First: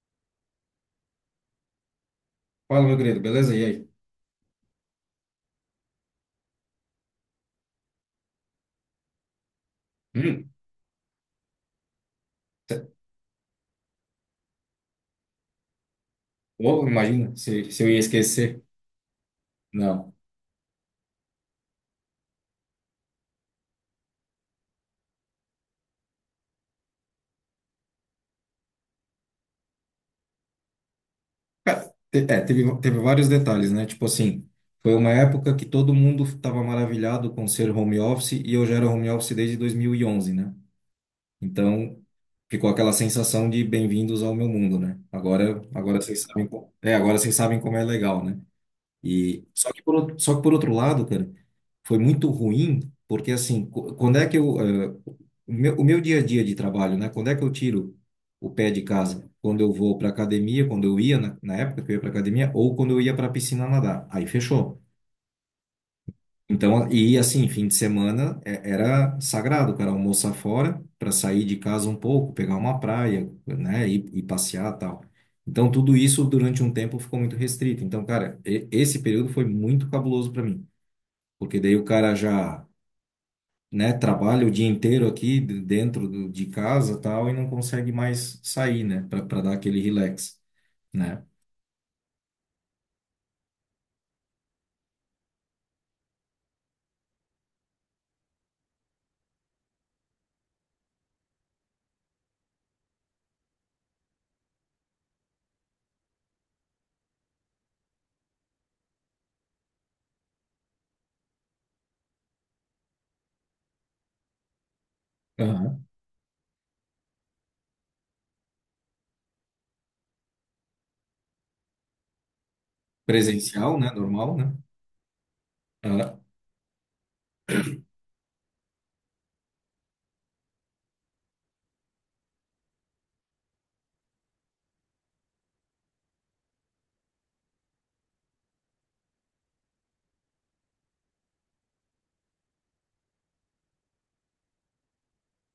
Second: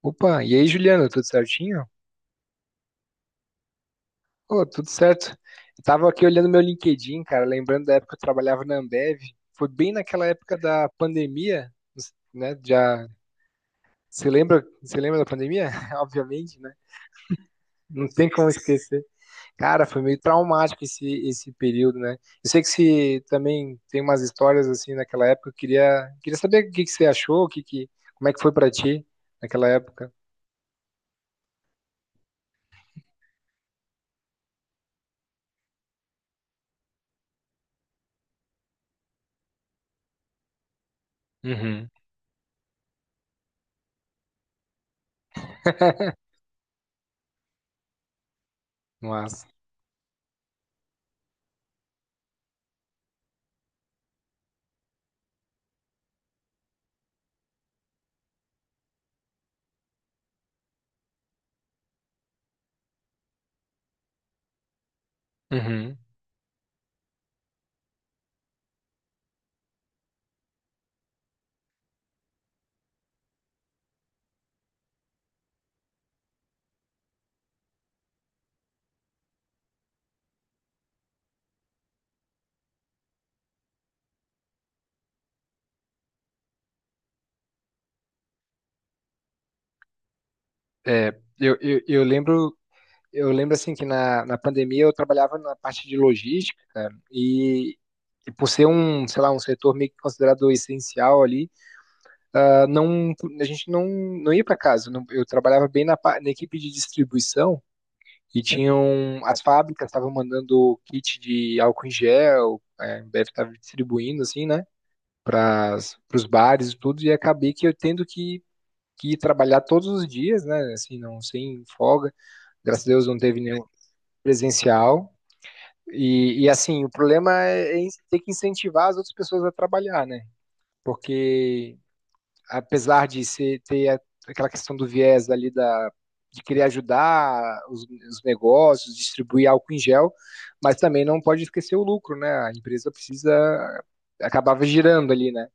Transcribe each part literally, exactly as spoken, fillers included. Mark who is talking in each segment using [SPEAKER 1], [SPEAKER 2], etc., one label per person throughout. [SPEAKER 1] Opa, e aí, Juliana, tudo certinho?
[SPEAKER 2] Fala, meu querido, beleza? E aí?
[SPEAKER 1] Ô, tudo certo. Eu tava aqui olhando meu LinkedIn, cara, lembrando da época que eu trabalhava na Ambev. Foi bem naquela
[SPEAKER 2] Hum.
[SPEAKER 1] época da pandemia, né?
[SPEAKER 2] te-
[SPEAKER 1] Já você lembra, você lembra da pandemia? Obviamente, né?
[SPEAKER 2] ô, imagina se, se eu ia
[SPEAKER 1] Não tem como
[SPEAKER 2] esquecer.
[SPEAKER 1] esquecer. Cara, foi
[SPEAKER 2] Não.
[SPEAKER 1] meio traumático esse esse período, né? Eu sei que você também tem umas histórias assim naquela época. Eu queria queria saber o que que você achou, o que que como é que foi pra ti naquela época?
[SPEAKER 2] Te- é, teve, teve vários detalhes, né? Tipo assim, foi uma época que todo mundo estava maravilhado com ser home office e eu já era home office desde dois mil e onze, né?
[SPEAKER 1] Uhum.
[SPEAKER 2] Então, ficou aquela sensação de bem-vindos ao meu mundo, né? Agora, agora vocês sabem, co- é, agora vocês sabem como é legal, né? E
[SPEAKER 1] Nossa.
[SPEAKER 2] só que por, outro- só que por outro lado, cara, foi muito ruim, porque assim, co- quando é que eu, eh, o meu, o meu dia a dia de trabalho, né? Quando é que eu tiro o pé de casa? Quando eu vou para academia, quando eu ia na, na época que eu ia para academia, ou quando eu ia para piscina nadar. Aí fechou. Então, e assim, fim de semana é- era sagrado, o cara almoçar fora para sair de casa um pouco, pegar uma praia, né, e, e passear tal. Então, tudo isso durante um tempo ficou muito restrito. Então, cara, e- esse período foi muito cabuloso para mim, porque daí o cara já, né, trabalha o dia inteiro aqui de- dentro do- de casa tal e não consegue mais sair, né, para dar aquele relax,
[SPEAKER 1] É,
[SPEAKER 2] né?
[SPEAKER 1] eu, eu, eu lembro, eu lembro assim que na, na pandemia eu trabalhava na parte de logística, cara, e, e por ser um, sei lá, um setor meio que considerado essencial ali, ah, não, a gente não, não ia para casa. Não- eu trabalhava bem na, pa- na equipe de distribuição, e tinham as fábricas estavam mandando kit de álcool em gel, é, deve estar distribuindo assim, né, para
[SPEAKER 2] Aham.
[SPEAKER 1] os bares e tudo. E acabei que eu tendo que que trabalhar todos os dias, né, assim, não sem folga. Graças a Deus não teve nenhum
[SPEAKER 2] Presencial, né, normal, né?
[SPEAKER 1] presencial. E, e assim, o problema é é in- ter que incentivar as outras pessoas a trabalhar, né? Porque apesar de ser, ter a- aquela questão do viés ali da, de querer ajudar os, os negócios, distribuir álcool em gel, mas também não pode esquecer o lucro, né? A empresa precisa, acabava girando ali, né?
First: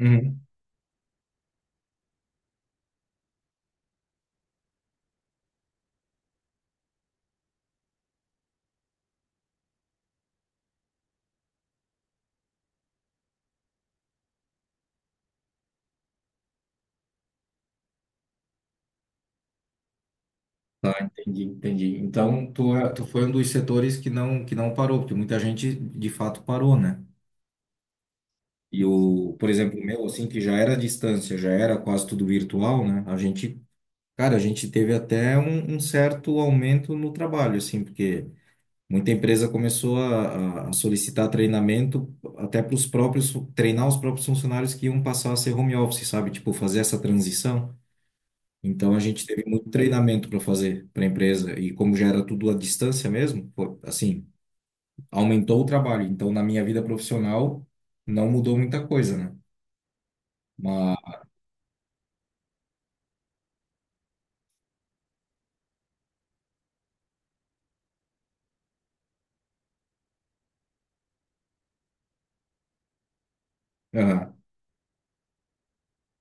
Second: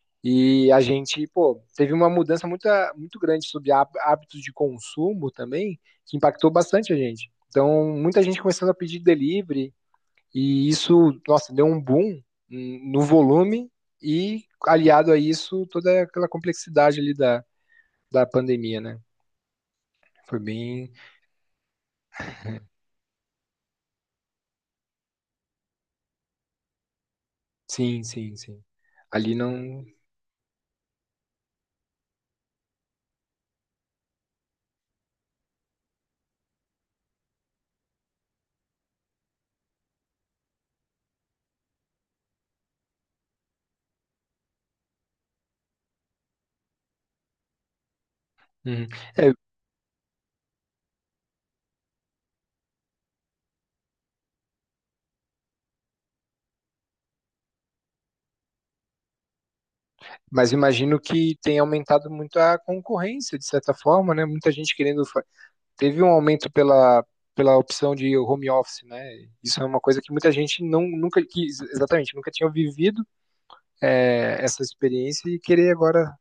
[SPEAKER 2] Aham.
[SPEAKER 1] E a gente, pô, teve uma mudança muito, muito grande sobre há- hábitos de consumo também, que impactou bastante a gente. Então, muita gente começando a pedir delivery, e isso, nossa, deu um boom hum, no volume, e aliado a isso, toda aquela complexidade ali da, da pandemia, né? Foi bem.
[SPEAKER 2] Ah, entendi, entendi. Então, tu, é- tu foi um dos setores que não, que não parou, porque muita gente de fato parou, né?
[SPEAKER 1] Sim, sim, sim.
[SPEAKER 2] E
[SPEAKER 1] Ali
[SPEAKER 2] o, por exemplo,
[SPEAKER 1] não.
[SPEAKER 2] o meu, assim, que já era à distância, já era quase tudo virtual, né? A gente, cara, a gente teve até um, um certo aumento no trabalho, assim, porque muita empresa começou a, a a solicitar treinamento até para os próprios, treinar os próprios funcionários que iam passar a ser home office, sabe? Tipo, fazer essa transição.
[SPEAKER 1] Uhum.
[SPEAKER 2] Então a gente
[SPEAKER 1] É,
[SPEAKER 2] teve muito treinamento para fazer para a empresa e como já era tudo à distância mesmo, pô, assim, aumentou o trabalho. Então na minha vida profissional não mudou muita coisa, né?
[SPEAKER 1] mas imagino
[SPEAKER 2] Mas,
[SPEAKER 1] que tenha aumentado muito a concorrência, de certa forma, né? Muita gente querendo, teve um aumento pela, pela opção de home office, né? Isso é uma coisa que muita gente não, nunca quis, exatamente, nunca tinha vivido
[SPEAKER 2] aham.
[SPEAKER 1] é, essa experiência e querer agora,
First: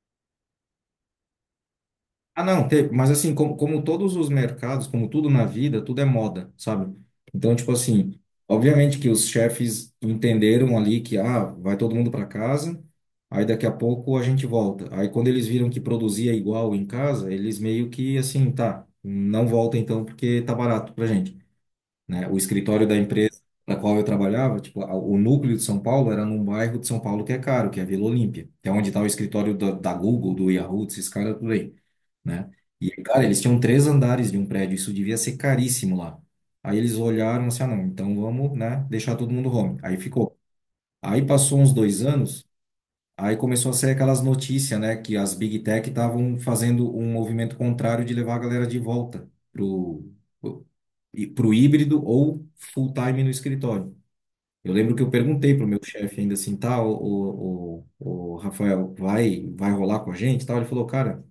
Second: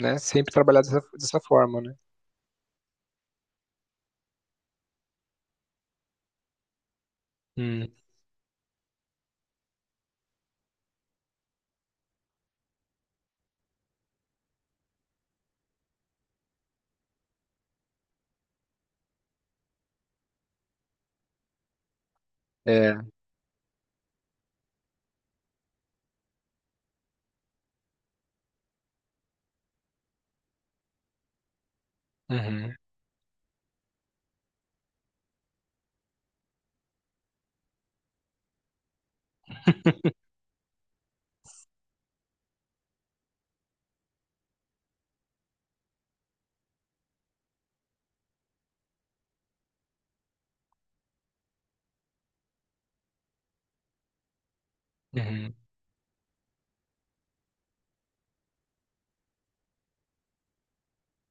[SPEAKER 1] né, sempre trabalhar dessa, dessa forma, né?
[SPEAKER 2] Ah, não, teve, mas assim, como, como todos os mercados, como tudo na vida, tudo é moda, sabe? Então, tipo
[SPEAKER 1] Hum.
[SPEAKER 2] assim, obviamente que os chefes entenderam ali que, ah, vai todo mundo para casa, aí daqui a pouco a gente volta. Aí quando eles viram que produzia igual em casa, eles meio que assim, tá, não volta então porque tá barato pra gente, né? O escritório
[SPEAKER 1] É.
[SPEAKER 2] da empresa na qual eu trabalhava, tipo, a- o núcleo de São Paulo era num bairro de São Paulo que é caro, que é a Vila Olímpia, que é onde está o escritório da, da Google, do Yahoo, desses caras tudo aí, né?
[SPEAKER 1] Uhum.
[SPEAKER 2] E, cara, eles tinham três andares de um prédio, isso devia ser caríssimo lá. Aí eles olharam assim, ah, não, então vamos, né, deixar todo mundo home. Aí ficou. Aí passou uns dois anos. Aí começou a sair aquelas notícias, né, que as Big Tech estavam fazendo um movimento contrário de levar a galera de volta pro, pro e- pro híbrido ou full time no escritório. Eu lembro que eu
[SPEAKER 1] Uhum.
[SPEAKER 2] perguntei pro meu chefe ainda assim, tá, o, o, o, o Rafael, vai, vai rolar com a gente, e tal? Ele falou, cara,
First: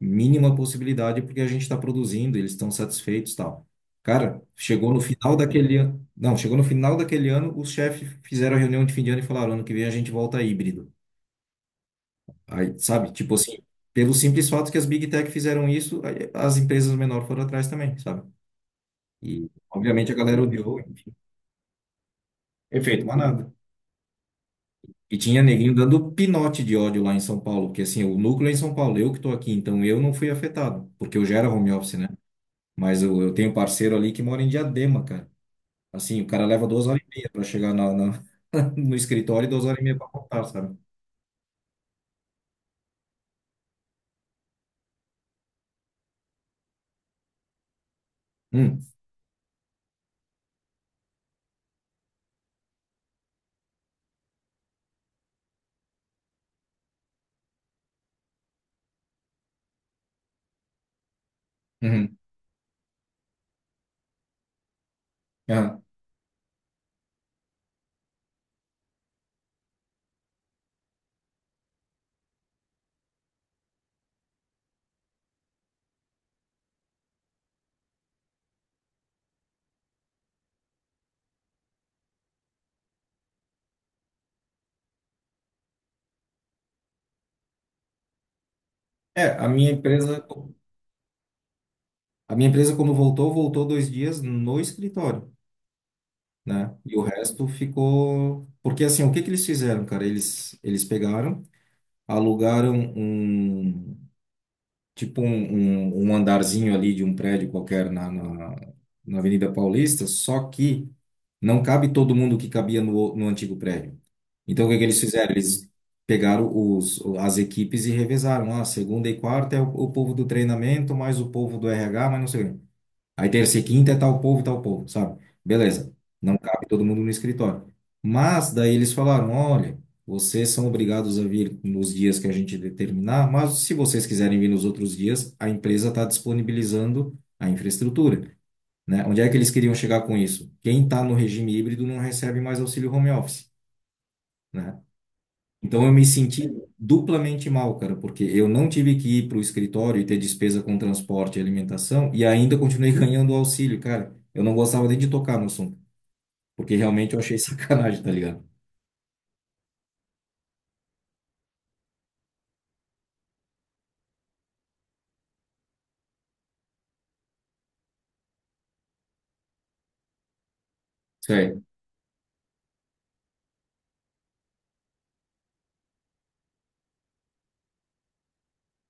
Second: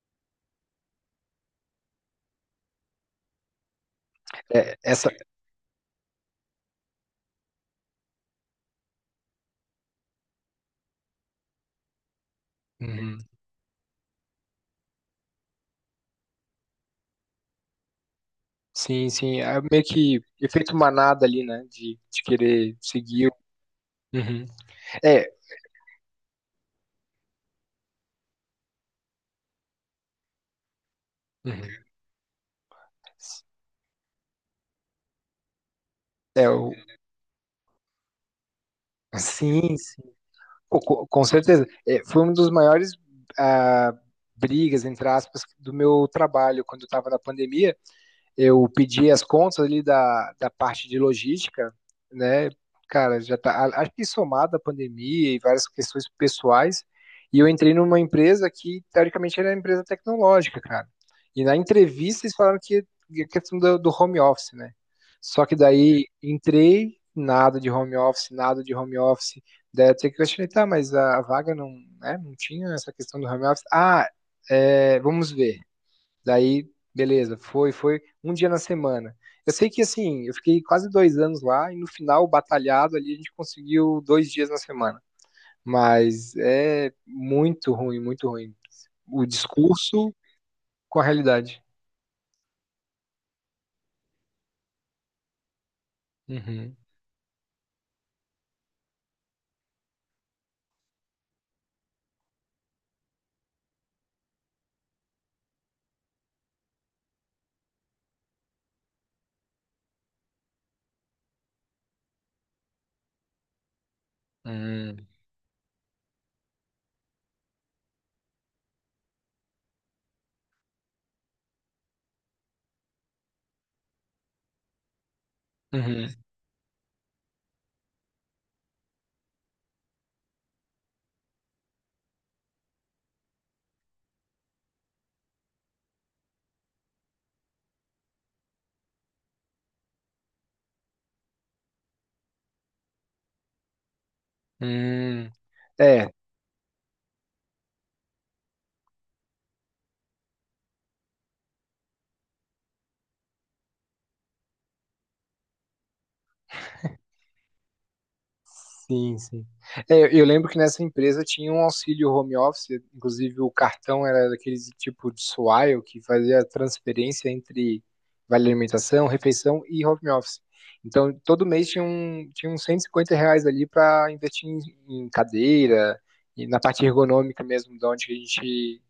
[SPEAKER 2] mínima possibilidade porque a gente está produzindo, eles estão satisfeitos, e tal. Cara,
[SPEAKER 1] É,
[SPEAKER 2] chegou no
[SPEAKER 1] essa.
[SPEAKER 2] final daquele ano, não, chegou no final daquele ano, os chefes fizeram a reunião de fim de ano e falaram, ano que vem a gente volta híbrido. Aí, sabe?
[SPEAKER 1] Uhum.
[SPEAKER 2] Tipo assim, pelo simples fato que as Big Tech fizeram isso, aí as empresas menores foram atrás também, sabe?
[SPEAKER 1] Sim, sim,
[SPEAKER 2] E,
[SPEAKER 1] é meio
[SPEAKER 2] obviamente, a
[SPEAKER 1] que
[SPEAKER 2] galera
[SPEAKER 1] efeito
[SPEAKER 2] odiou, enfim.
[SPEAKER 1] manada ali, né? De, de querer
[SPEAKER 2] Efeito
[SPEAKER 1] seguir. o-
[SPEAKER 2] manada.
[SPEAKER 1] Uhum.
[SPEAKER 2] E
[SPEAKER 1] É.
[SPEAKER 2] tinha neguinho dando pinote de ódio lá em São Paulo, porque assim, o núcleo é em São Paulo, eu que tô aqui, então eu não fui afetado, porque eu já era home
[SPEAKER 1] Uhum.
[SPEAKER 2] office, né? Mas eu, eu tenho um parceiro ali que mora em Diadema, cara. Assim, o cara
[SPEAKER 1] é
[SPEAKER 2] leva
[SPEAKER 1] o,
[SPEAKER 2] duas horas e meia pra chegar na, na- no escritório e
[SPEAKER 1] sim.
[SPEAKER 2] duas horas e meia pra voltar, sabe?
[SPEAKER 1] Co- co- Com certeza. É, foi um dos maiores, ah, brigas, entre aspas, do meu trabalho. Quando eu estava na pandemia eu
[SPEAKER 2] Hum,
[SPEAKER 1] pedi as contas ali da, da parte de logística, né? Cara, já tá, a- acho que somado a pandemia e várias questões pessoais, e eu entrei numa empresa que, teoricamente, era uma empresa tecnológica, cara. E na
[SPEAKER 2] uhum,
[SPEAKER 1] entrevista eles falaram que que a questão do, do home office, né? Só que
[SPEAKER 2] aham.
[SPEAKER 1] daí entrei, nada de home office, nada de home office. Daí até que eu questionei, tá, mas a vaga não, né, não tinha essa questão do home office. Ah, é, vamos ver. Daí, beleza, foi, foi um dia na semana. Eu sei que assim, eu fiquei quase dois anos lá e no final, batalhado ali, a gente conseguiu dois dias na semana. Mas é muito ruim, muito ruim. O
[SPEAKER 2] É, a minha
[SPEAKER 1] discurso
[SPEAKER 2] empresa.
[SPEAKER 1] com a realidade.
[SPEAKER 2] A minha empresa, quando voltou, voltou, dois dias no escritório, né?
[SPEAKER 1] Uhum,
[SPEAKER 2] E o resto ficou. Porque assim, o que que eles fizeram, cara? Eles, eles pegaram, alugaram um tipo um, um, um andarzinho ali de um prédio qualquer na, na, na Avenida Paulista, só que não cabe todo mundo que cabia no, no antigo prédio. Então, o que que
[SPEAKER 1] uhum,
[SPEAKER 2] eles fizeram? Eles pegaram os, as equipes e revezaram. Ah, segunda e quarta é o, o povo do treinamento, mais o povo do R H, mas não sei o quê. Aí terça e quinta é tal povo, tal povo, sabe? Beleza.
[SPEAKER 1] uhum,
[SPEAKER 2] Não cabe todo mundo no escritório. Mas daí eles falaram, olha, vocês são obrigados a vir nos dias que a gente determinar, mas se vocês quiserem vir nos outros dias, a empresa está disponibilizando a infraestrutura, né? Onde é que eles queriam chegar com isso? Quem está no regime híbrido não recebe mais auxílio home office, né?
[SPEAKER 1] uhum.
[SPEAKER 2] Então eu me
[SPEAKER 1] É.
[SPEAKER 2] senti duplamente mal, cara, porque eu não tive que ir para o escritório e ter despesa com transporte e alimentação e ainda continuei ganhando o auxílio, cara. Eu não gostava nem de tocar no assunto, porque realmente eu achei sacanagem, tá ligado?
[SPEAKER 1] Sim, sim. É, eu eu lembro que nessa empresa tinha um auxílio home office, inclusive o cartão era daquele tipo de Swile que fazia a transferência entre vale alimentação, refeição e home office. Então, todo
[SPEAKER 2] Sei.
[SPEAKER 1] mês tinha um, tinha uns cento e cinquenta reais ali para investir em, em cadeira, e na parte ergonômica mesmo, de onde a gente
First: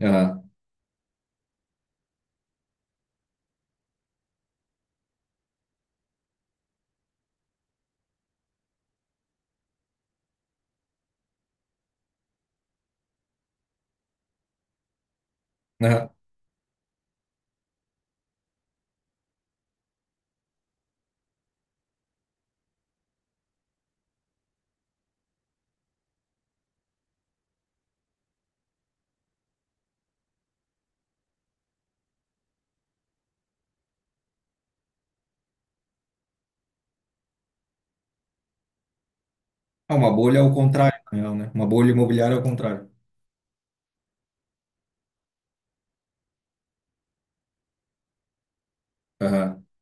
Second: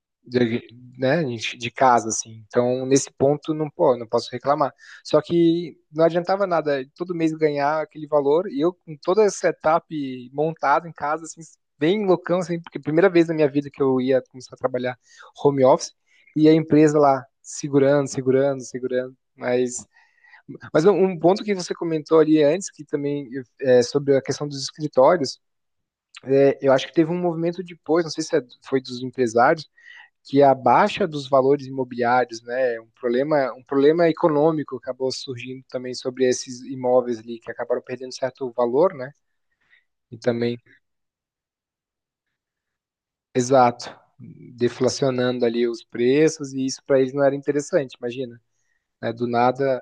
[SPEAKER 2] Aham.
[SPEAKER 1] de, né, de casa, assim. Então, nesse ponto, não, pô, não posso reclamar. Só que não adiantava nada todo mês ganhar aquele valor e eu, com toda essa etapa montada em casa, assim, bem loucão, assim, porque primeira vez na minha vida que eu ia começar a trabalhar home office
[SPEAKER 2] Aham.
[SPEAKER 1] e a empresa lá segurando, segurando, segurando. Mas, mas um um ponto que você comentou ali antes, que também é sobre a questão dos escritórios, é, eu acho que teve um movimento depois, não sei se é, foi dos empresários, que a baixa dos valores imobiliários, né, um problema, um problema econômico acabou surgindo também sobre esses imóveis ali que acabaram perdendo certo valor, né?
[SPEAKER 2] Ah, uma
[SPEAKER 1] E
[SPEAKER 2] bolha é o
[SPEAKER 1] também,
[SPEAKER 2] contrário, na real, né? Uma bolha imobiliária é o contrário.
[SPEAKER 1] exato, deflacionando ali os preços e isso para eles não era interessante, imagina, né? Do
[SPEAKER 2] Aham.
[SPEAKER 1] nada,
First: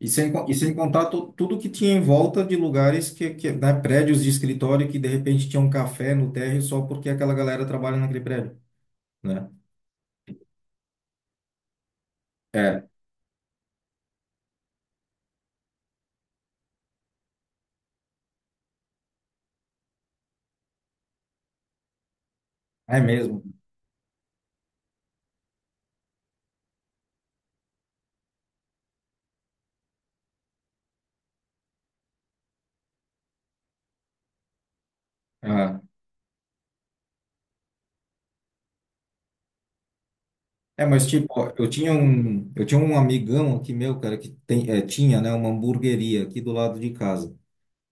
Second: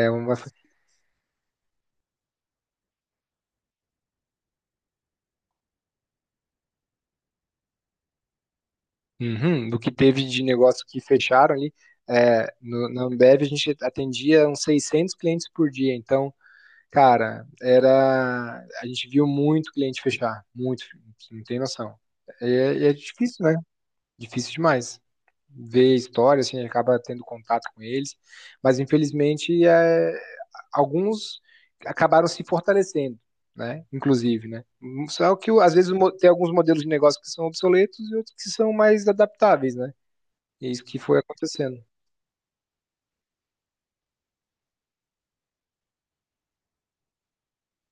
[SPEAKER 2] E sem,
[SPEAKER 1] uma,
[SPEAKER 2] con- e sem contar to- tudo que tinha em volta de lugares que, que, né, prédios de escritório que de repente tinha um café no térreo só porque aquela galera trabalha naquele prédio, né?
[SPEAKER 1] uhum, do que teve de negócio que fecharam ali, é,
[SPEAKER 2] É,
[SPEAKER 1] no, na Ambev a gente atendia uns seiscentos clientes por dia, então cara, era. A gente viu muito cliente fechar, muito, não tem noção. E é, é
[SPEAKER 2] é mesmo.
[SPEAKER 1] difícil, né? Difícil demais. Ver história, assim, acaba tendo contato com eles, mas infelizmente é, alguns acabaram se fortalecendo, né? Inclusive, né? Só que às vezes mo- tem alguns modelos de negócio que são obsoletos e outros que são mais adaptáveis, né? E é isso
[SPEAKER 2] É,
[SPEAKER 1] que
[SPEAKER 2] mas
[SPEAKER 1] foi
[SPEAKER 2] tipo, ó, eu
[SPEAKER 1] acontecendo.
[SPEAKER 2] tinha um, eu tinha um amigão aqui meu, cara, que tem, eh, tinha, né, uma hamburgueria aqui do lado de casa.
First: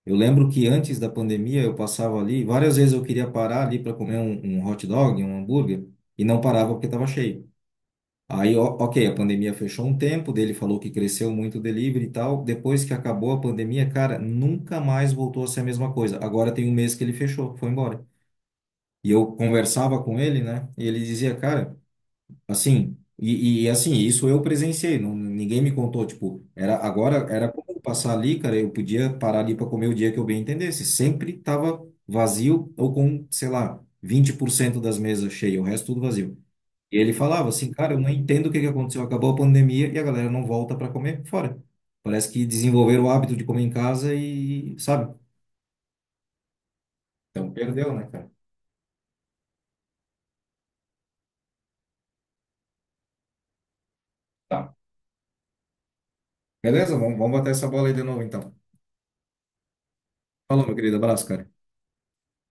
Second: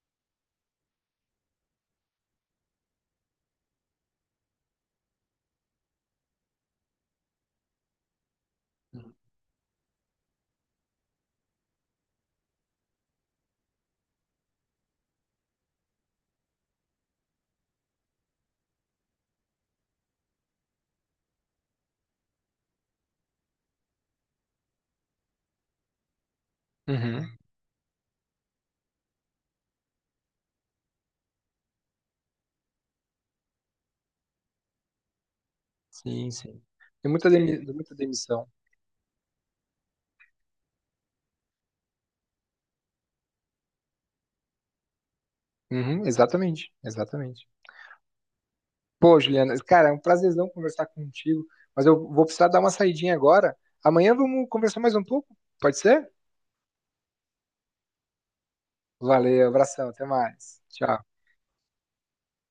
[SPEAKER 2] Eu lembro que antes da pandemia eu passava ali, várias vezes eu queria parar ali para comer um, um hot dog, um hambúrguer, e não parava porque estava cheio. Aí, ó, ok, a pandemia fechou um tempo, dele falou que cresceu muito o delivery e tal. Depois que acabou a pandemia, cara, nunca mais voltou a ser a mesma coisa. Agora tem um mês que ele fechou, foi embora. E eu conversava com ele, né, e ele dizia, cara. Assim, e, e assim, isso eu presenciei, não, ninguém me contou, tipo, era agora
[SPEAKER 1] Uhum.
[SPEAKER 2] era como passar ali, cara, eu podia parar ali para comer o dia que eu bem entendesse. Sempre tava vazio ou com, sei lá, vinte por cento das mesas cheias, o resto tudo
[SPEAKER 1] Sim,
[SPEAKER 2] vazio.
[SPEAKER 1] sim.
[SPEAKER 2] E
[SPEAKER 1] Tem
[SPEAKER 2] ele
[SPEAKER 1] muita,
[SPEAKER 2] falava
[SPEAKER 1] demi-
[SPEAKER 2] assim, cara,
[SPEAKER 1] muita
[SPEAKER 2] eu não entendo
[SPEAKER 1] demissão.
[SPEAKER 2] o que que aconteceu, acabou a pandemia e a galera não volta para comer fora. Parece que desenvolveram o hábito de comer em casa e, sabe?
[SPEAKER 1] Uhum, exatamente, exatamente.
[SPEAKER 2] Então perdeu, né, cara?
[SPEAKER 1] Pô, Juliana, cara, é um prazerzão conversar contigo, mas eu vou precisar dar uma saidinha agora. Amanhã vamos
[SPEAKER 2] Tá.
[SPEAKER 1] conversar mais um pouco, pode ser?
[SPEAKER 2] Beleza? Vamos, vamos bater essa bola aí de novo, então.
[SPEAKER 1] Valeu, abração, até mais.
[SPEAKER 2] Falou, meu querido,
[SPEAKER 1] Tchau.
[SPEAKER 2] abraço, cara.